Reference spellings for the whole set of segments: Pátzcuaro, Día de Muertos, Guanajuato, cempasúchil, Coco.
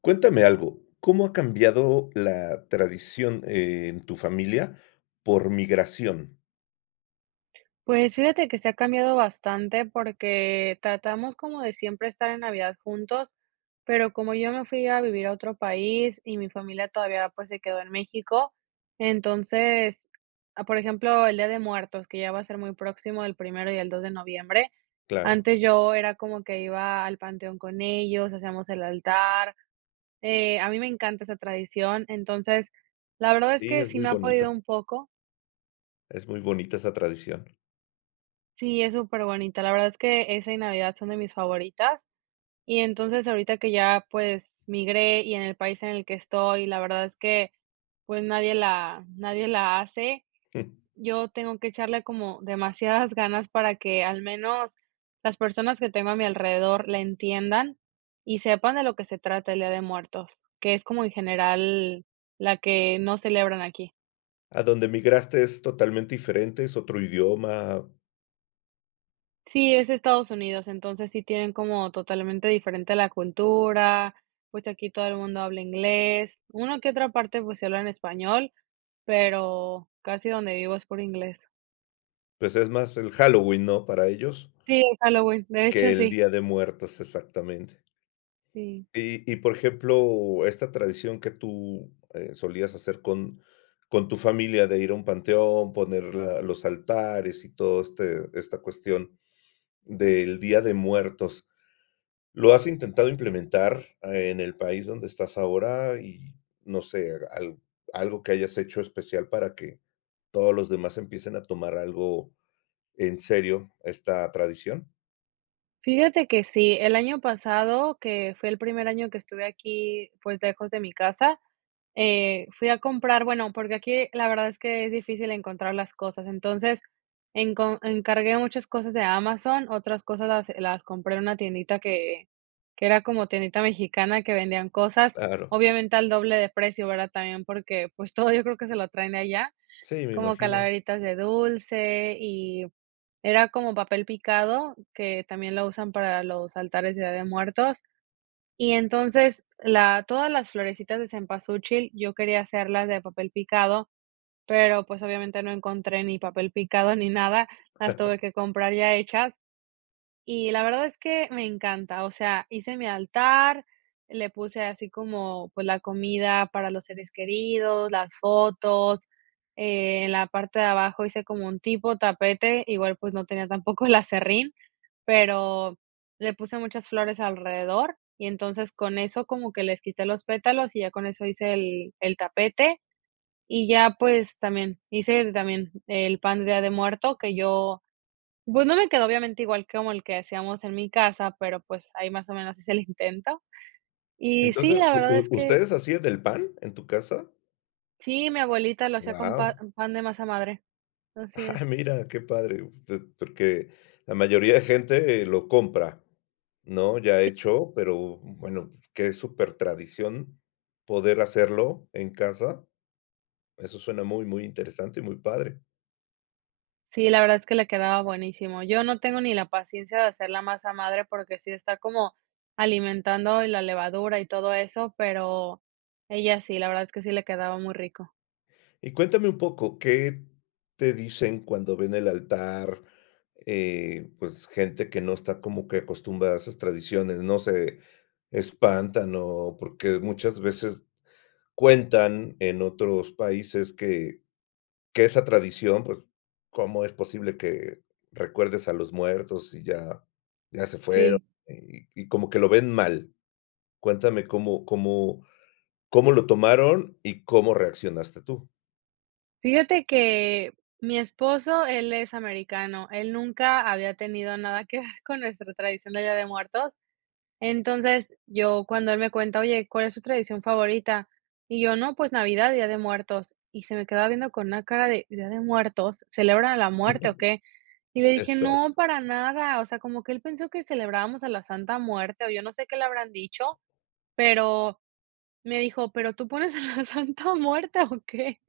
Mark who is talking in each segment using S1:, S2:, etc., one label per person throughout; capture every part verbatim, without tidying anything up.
S1: Cuéntame algo, ¿cómo ha cambiado la tradición eh, en tu familia por migración?
S2: Pues fíjate que se ha cambiado bastante porque tratamos como de siempre estar en Navidad juntos, pero como yo me fui a vivir a otro país y mi familia todavía pues se quedó en México, entonces, ah, por ejemplo, el Día de Muertos, que ya va a ser muy próximo, el primero y el dos de noviembre,
S1: Claro,
S2: antes yo era como que iba al panteón con ellos, hacíamos el altar, eh, a mí me encanta esa tradición, entonces, la verdad es
S1: sí,
S2: que
S1: es
S2: sí
S1: muy
S2: me ha
S1: bonita,
S2: podido un poco.
S1: es muy bonita esa tradición.
S2: Sí, es súper bonita. La verdad es que esa y Navidad son de mis favoritas. Y entonces ahorita que ya, pues, migré y en el país en el que estoy, la verdad es que, pues, nadie la nadie la hace.
S1: Mm.
S2: Yo tengo que echarle como demasiadas ganas para que al menos las personas que tengo a mi alrededor la entiendan y sepan de lo que se trata el Día de Muertos, que es como en general la que no celebran aquí.
S1: ¿A donde migraste es totalmente diferente, es otro idioma?
S2: Sí, es Estados Unidos, entonces sí tienen como totalmente diferente la cultura, pues aquí todo el mundo habla inglés, una que otra parte pues se habla en español, pero casi donde vivo es por inglés.
S1: Pues es más el Halloween, ¿no?, para ellos,
S2: Sí, es Halloween, de
S1: que
S2: hecho
S1: el
S2: sí,
S1: Día de Muertos, exactamente.
S2: sí.
S1: Y y, por ejemplo, esta tradición que tú, eh, solías hacer con con tu familia de ir a un panteón, poner la los altares y todo este esta cuestión, del Día de Muertos, ¿lo has intentado implementar eh, en el país donde estás ahora? Y no sé, al algo que hayas hecho especial para que todos los demás empiecen a tomar algo en serio esta tradición.
S2: Fíjate que sí, el año pasado, que fue el primer año que estuve aquí, pues, lejos de mi casa, eh, fui a comprar, bueno, porque aquí la verdad es que es difícil encontrar las cosas. Entonces, encon encargué muchas cosas de Amazon, otras cosas las las compré en una tiendita que que era como tiendita mexicana que vendían cosas,
S1: Claro,
S2: obviamente al doble de precio, ¿verdad? También porque, pues, todo yo creo que se lo traen de allá.
S1: sí, me
S2: Como
S1: imagino.
S2: calaveritas de dulce y era como papel picado, que también lo usan para los altares de Día de Muertos. Y entonces, la todas las florecitas de cempasúchil, yo quería hacerlas de papel picado, pero, pues, obviamente no encontré ni papel picado ni nada, las tuve que comprar ya hechas. Y la verdad es que me encanta, o sea, hice mi altar, le puse así como, pues, la comida para los seres queridos, las fotos, eh, en la parte de abajo hice como un tipo tapete, igual, pues, no tenía tampoco el aserrín, pero le puse muchas flores alrededor, y entonces con eso como que les quité los pétalos y ya con eso hice el el tapete, y ya, pues, también hice también el pan de Día de Muerto, que yo pues no me quedó obviamente igual como el que hacíamos en mi casa, pero pues ahí más o menos hice el intento. Y sí,
S1: Entonces,
S2: la
S1: ¿u
S2: verdad es
S1: u
S2: que
S1: ustedes hacían del pan en tu casa?
S2: sí, mi abuelita lo hacía con pa
S1: Wow.
S2: pan de masa madre, así es.
S1: Ah, mira, qué padre, te- porque la mayoría de gente lo compra, ¿no? Ya
S2: Sí,
S1: hecho, pero bueno, qué súper tradición poder hacerlo en casa. Eso suena muy, muy interesante y muy padre.
S2: sí, la verdad es que le quedaba buenísimo. Yo no tengo ni la paciencia de hacer la masa madre porque sí está como alimentando y la levadura y todo eso, pero ella sí, la verdad es que sí le quedaba muy rico.
S1: Y cuéntame un poco, ¿qué te dicen cuando ven el altar? Eh, pues gente que no está como que acostumbrada a esas tradiciones, no se espantan o porque muchas veces cuentan en otros países que Que esa tradición, pues, ¿cómo es posible que recuerdes a los muertos y ya ya se fueron?
S2: Sí.
S1: Y y como que lo ven mal. Cuéntame cómo cómo cómo lo tomaron y cómo reaccionaste tú.
S2: Fíjate que mi esposo, él es americano, él nunca había tenido nada que ver con nuestra tradición de Día de Muertos. Entonces, yo cuando él me cuenta, oye, ¿cuál es su tradición favorita? Y yo, no, pues Navidad, Día de Muertos. Y se me quedaba viendo con una cara de Día de Muertos, ¿celebran a la muerte o qué? Y le dije,
S1: Exacto.
S2: no, para nada. O sea, como que él pensó que celebrábamos a la Santa Muerte, o yo no sé qué le habrán dicho, pero me dijo, ¿pero tú pones a la Santa Muerte o qué?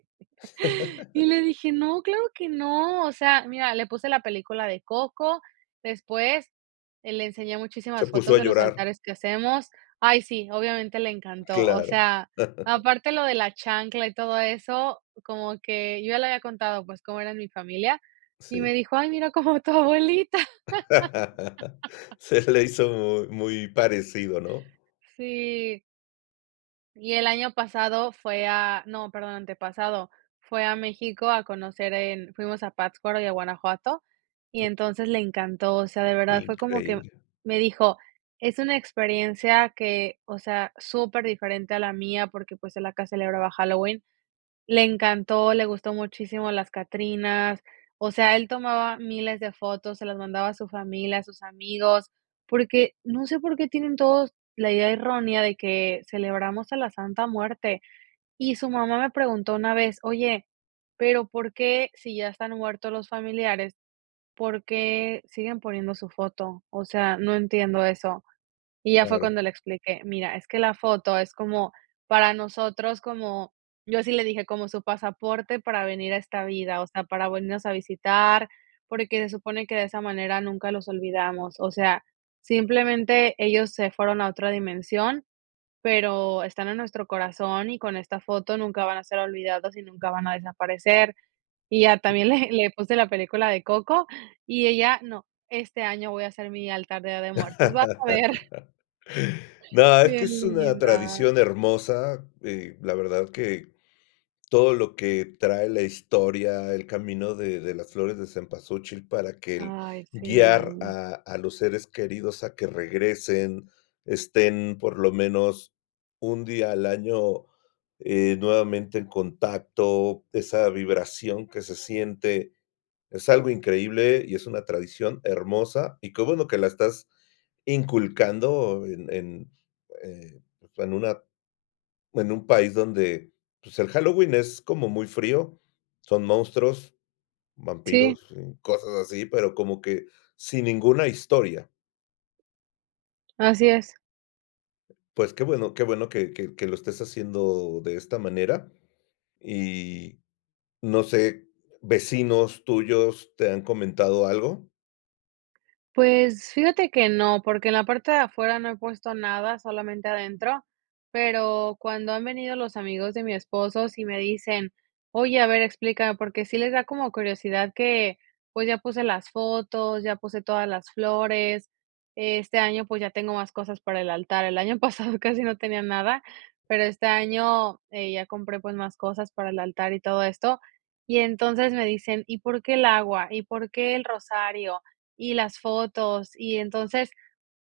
S2: Y le dije: "No, claro que no". O sea, mira, le puse la película de Coco, después, eh, le enseñé
S1: Se
S2: muchísimas
S1: puso
S2: fotos
S1: a
S2: de los
S1: llorar.
S2: altares que hacemos. Ay, sí, obviamente le encantó. O
S1: Claro,
S2: sea, aparte lo de la chancla y todo eso, como que yo ya le había contado, pues, cómo era en mi familia, y
S1: sí.
S2: me dijo: "Ay, mira, como tu abuelita".
S1: Se le hizo muy muy parecido, ¿no?
S2: Sí. Y el año pasado fue a no, perdón, antepasado, fue a México a conocer en fuimos a Pátzcuaro y a Guanajuato, y entonces le encantó, o sea, de verdad fue como que
S1: Increíble,
S2: me dijo: "Es una experiencia que, o sea, súper diferente a la mía", porque, pues, él acá celebraba Halloween, le encantó, le gustó muchísimo las Catrinas, o sea, él tomaba miles de fotos, se las mandaba a su familia, a sus amigos, porque no sé por qué tienen todos la idea errónea de que celebramos a la Santa Muerte. Y su mamá me preguntó una vez: "Oye, pero, ¿por qué si ya están muertos los familiares, por qué siguen poniendo su foto?". O sea, no entiendo eso. Y ya fue
S1: claro.
S2: cuando le expliqué, mira, es que la foto es como para nosotros, como yo sí le dije, como su pasaporte para venir a esta vida, o sea, para venirnos a visitar, porque se supone que de esa manera nunca los olvidamos. O sea, simplemente ellos se fueron a otra dimensión, pero están en nuestro corazón y con esta foto nunca van a ser olvidados y nunca van a desaparecer. Y ya también le, le puse la película de Coco y ella, no, este año voy a hacer mi altar de Día de muertos, vas a ver.
S1: No, es que
S2: Bien
S1: es una
S2: linda.
S1: tradición hermosa, eh, la verdad que todo lo que trae la historia, el camino de de las flores de cempasúchil para que el
S2: Ay,
S1: guiar
S2: sí.
S1: a a los seres queridos a que regresen, estén por lo menos un día al año, eh, nuevamente en contacto, esa vibración que se siente, es algo increíble y es una tradición hermosa, y qué bueno que la estás inculcando en en, eh, pues, en una, en un país donde, pues, el Halloween es como muy frío, son monstruos,
S2: Sí,
S1: vampiros, y cosas así, pero como que sin ninguna historia.
S2: así es.
S1: Pues qué bueno, qué bueno que que que lo estés haciendo de esta manera. Y no sé, ¿vecinos tuyos te han comentado algo?
S2: Pues, fíjate que no, porque en la parte de afuera no he puesto nada, solamente adentro, pero cuando han venido los amigos de mi esposo, sí me dicen: "Oye, a ver, explícame", porque sí les da como curiosidad que, pues, ya puse las fotos, ya puse todas las flores. Este año, pues, ya tengo más cosas para el altar. El año pasado casi no tenía nada, pero este año, eh, ya compré, pues, más cosas para el altar y todo esto. Y entonces me dicen: "¿Y por qué el agua? ¿Y por qué el rosario? Y las fotos, y entonces,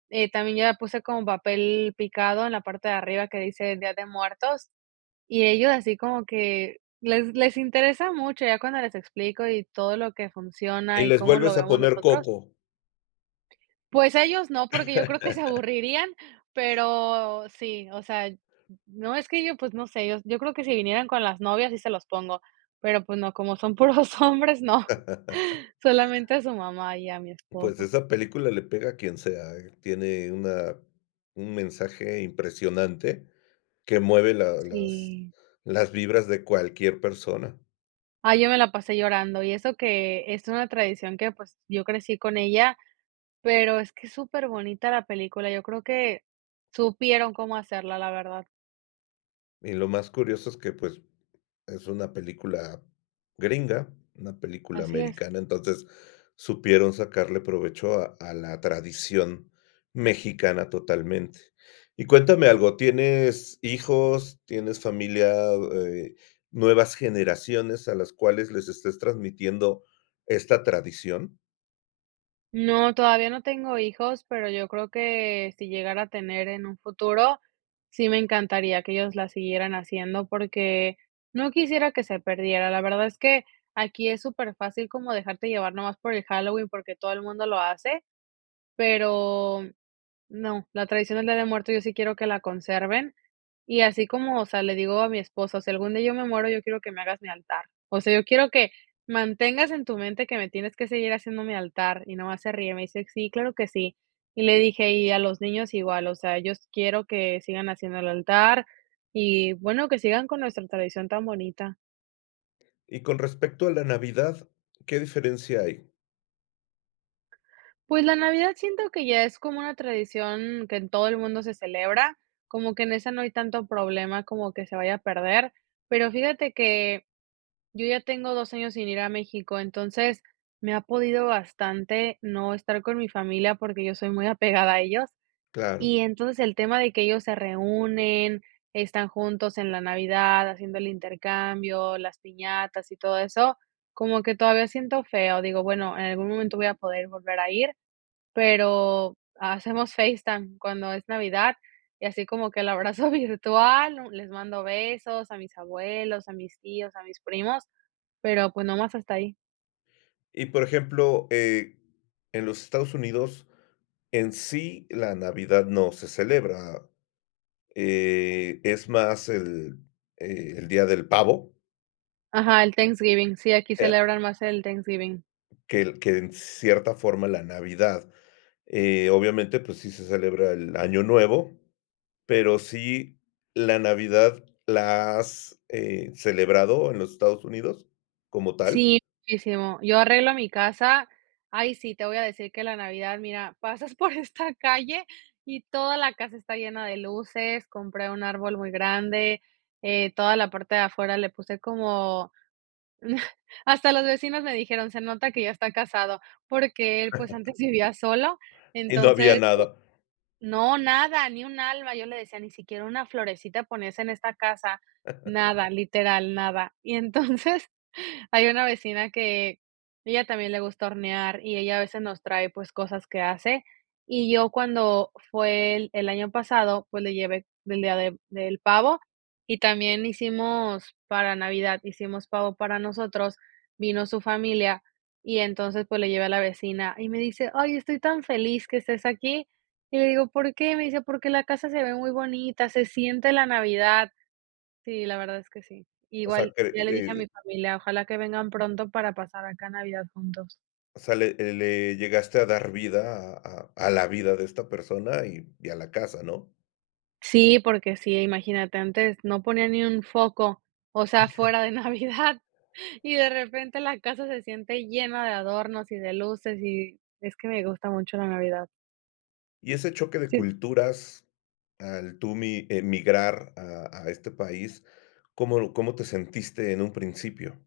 S2: eh, también yo la puse como papel picado en la parte de arriba que dice Día de Muertos, y ellos así como que les les interesa mucho, ya cuando les explico y todo lo que
S1: Y
S2: funciona y
S1: les
S2: cómo lo
S1: vuelves a
S2: vemos
S1: poner
S2: nosotros,
S1: Coco.
S2: pues ellos no, porque yo creo que se aburrirían, pero sí, o sea, no, es que yo, pues no sé, yo yo creo que si vinieran con las novias sí se los pongo, pero pues no, como son puros hombres, no, solamente a su mamá y a mi
S1: Pues
S2: esposo.
S1: esa película le pega a quien sea, ¿eh? Tiene una, un mensaje impresionante que mueve la las
S2: Sí.
S1: las vibras de cualquier persona.
S2: Ah, yo me la pasé llorando, y eso que es una tradición que, pues, yo crecí con ella, pero es que es superbonita la película, yo creo que supieron cómo hacerla, la verdad.
S1: Y lo más curioso es que, pues, es una película gringa, una película
S2: Así es.
S1: americana, entonces supieron sacarle provecho a a la tradición mexicana totalmente. Y cuéntame algo, ¿tienes hijos, tienes familia, eh, nuevas generaciones a las cuales les estés transmitiendo esta tradición?
S2: No, todavía no tengo hijos, pero yo creo que si llegara a tener en un futuro, sí me encantaría que ellos la siguieran haciendo, porque no quisiera que se perdiera. La verdad es que aquí es superfácil como dejarte llevar nomás por el Halloween, porque todo el mundo lo hace, pero no, la tradición del Día de Muertos yo sí quiero que la conserven, y así como, o sea, le digo a mi esposo: "Si algún día yo me muero, yo quiero que me hagas mi altar". O sea, yo quiero que mantengas en tu mente que me tienes que seguir haciendo mi altar, y nomás se ríe, me dice: "Sí, claro que sí". Y le dije: "Y a los niños igual, o sea, yo quiero que sigan haciendo el altar, y bueno, que sigan con nuestra tradición tan bonita".
S1: Y con respecto a la Navidad, ¿qué diferencia hay?
S2: Pues la Navidad siento que ya es como una tradición que en todo el mundo se celebra, como que en esa no hay tanto problema como que se vaya a perder, pero fíjate que yo ya tengo dos años sin ir a México, entonces me ha podido bastante no estar con mi familia porque yo soy muy apegada a ellos,
S1: Claro.
S2: y entonces el tema de que ellos se reúnen, están juntos en la Navidad haciendo el intercambio, las piñatas y todo eso, como que todavía siento feo, digo, bueno, en algún momento voy a poder volver a ir, pero hacemos FaceTime cuando es Navidad y así como que el abrazo virtual, ¿no? Les mando besos a mis abuelos, a mis tíos, a mis primos, pero, pues, nomás hasta ahí.
S1: Y, por ejemplo, eh, en los Estados Unidos, en sí, la Navidad no se celebra, eh, es más el, eh, el Día del Pavo,
S2: Ajá, el Thanksgiving, sí, aquí
S1: eh,
S2: celebran más el Thanksgiving.
S1: que el que en cierta forma la Navidad. Eh, obviamente, pues sí se celebra el Año Nuevo, pero sí, ¿la Navidad la has, eh, celebrado en los Estados Unidos como tal?
S2: Sí, muchísimo. Yo arreglo mi casa. Ay, sí, te voy a decir que la Navidad, mira, pasas por esta calle y toda la casa está llena de luces, compré un árbol muy grande, eh, toda la parte de afuera le puse como Hasta los vecinos me dijeron: "Se nota que ya está casado", porque él, pues, antes vivía solo,
S1: Y no había
S2: entonces,
S1: nada.
S2: no, nada, ni un alma. Yo le decía, ni siquiera una florecita ponías en esta casa. Nada, literal, nada. Y entonces hay una vecina que ella también le gusta hornear y ella a veces nos trae pues cosas que hace. Y yo cuando fue el, el año pasado, pues le llevé del día de- del pavo y también hicimos para Navidad, hicimos pavo para nosotros, vino su familia y entonces pues le llevé a la vecina y me dice, ay, estoy tan feliz que estés aquí y le digo: "¿Por qué?". Me dice: "Porque la casa se ve muy bonita, se siente la Navidad". Sí, la verdad es que sí.
S1: O sea,
S2: Igual
S1: que,
S2: ya le dije a
S1: eh
S2: mi familia: "Ojalá que vengan pronto para pasar acá Navidad juntos".
S1: o sea, le eh, le llegaste a dar vida a a a la vida de esta persona y y a la casa, ¿no?
S2: Sí, porque sí, imagínate, antes no ponía ni un foco, o sea, fuera de Navidad, y de repente la casa se siente llena de adornos y de luces, y es que me gusta mucho la Navidad.
S1: Y ese choque de
S2: Sí.
S1: culturas al tú mi emigrar a a este país, ¿cómo cómo te sentiste en un principio?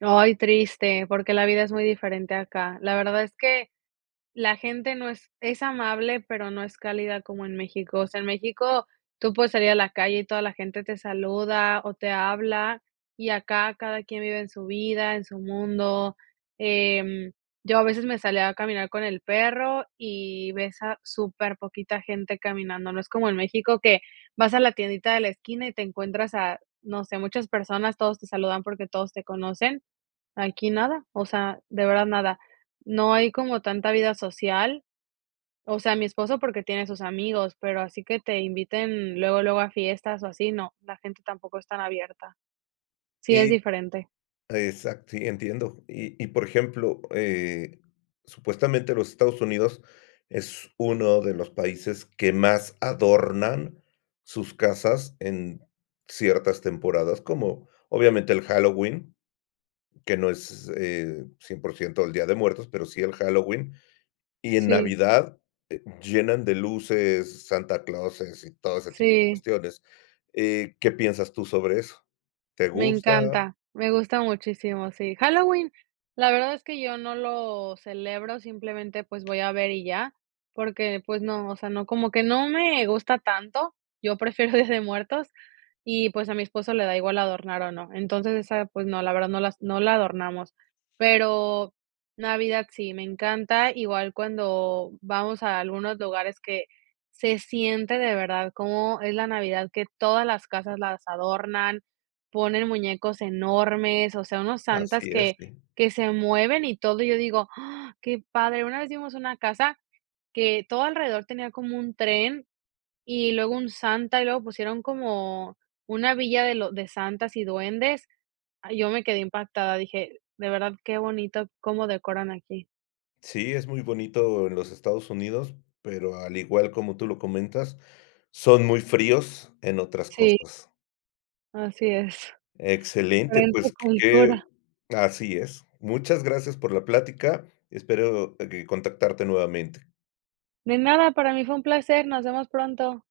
S2: Ay, triste, porque la vida es muy diferente acá. La verdad es que la gente no es es amable, pero no es cálida como en México. O sea, en México tú puedes salir a la calle y toda la gente te saluda o te habla, y acá cada quien vive en su vida, en su mundo. Em, yo a veces me salía a caminar con el perro y ves a súper poquita gente caminando. No es como en México que vas a la tiendita de la esquina y te encuentras a, no sé, muchas personas, todos te saludan porque todos te conocen. Aquí nada, o sea, de verdad nada. No hay como tanta vida social, o sea, mi esposo porque tiene sus amigos, pero así que te inviten luego, luego a fiestas o así, no, la gente tampoco es tan abierta. Sí, es
S1: Y
S2: diferente.
S1: exacto, sí, entiendo. Y y, por ejemplo, eh, supuestamente los Estados Unidos es uno de los países que más adornan sus casas en ciertas temporadas, como obviamente el Halloween, que no es, eh, cien por ciento el Día de Muertos, pero sí el Halloween, y en
S2: Sí,
S1: Navidad, eh, llenan de luces, Santa Clauses y todo ese tipo de
S2: sí.
S1: cuestiones, eh, ¿qué piensas tú sobre eso? ¿Te
S2: Me
S1: gusta?
S2: encanta, me gusta muchísimo, sí. Halloween, la verdad es que yo no lo celebro, simplemente, pues, voy a ver y ya, porque, pues, no, o sea, no, como que no me gusta tanto, yo prefiero Día de Muertos y, pues, a mi esposo le da igual adornar o no. Entonces, esa, pues, no, la verdad no las no la adornamos. Pero Navidad sí, me encanta, igual cuando vamos a algunos lugares que se siente de verdad cómo es la Navidad, que todas las casas las adornan, ponen muñecos enormes, o sea, unos
S1: Así
S2: santas
S1: es,
S2: que
S1: sí.
S2: que se mueven y todo, y yo digo: "¡Ah, qué padre!". Una vez vimos una casa que todo alrededor tenía como un tren, y luego un santa, y luego pusieron como una villa de lo de santas y duendes. Ay, yo me quedé impactada, dije: "De verdad, qué bonito cómo decoran aquí".
S1: Sí, es muy bonito en los Estados Unidos, pero al igual como tú lo comentas, son muy fríos en otras
S2: Sí,
S1: cosas.
S2: así es.
S1: Excelente,
S2: Diferente
S1: pues que
S2: cultura.
S1: así es. Muchas gracias por la plática, espero, eh, que contactarte nuevamente.
S2: De nada, para mí fue un placer, nos vemos pronto.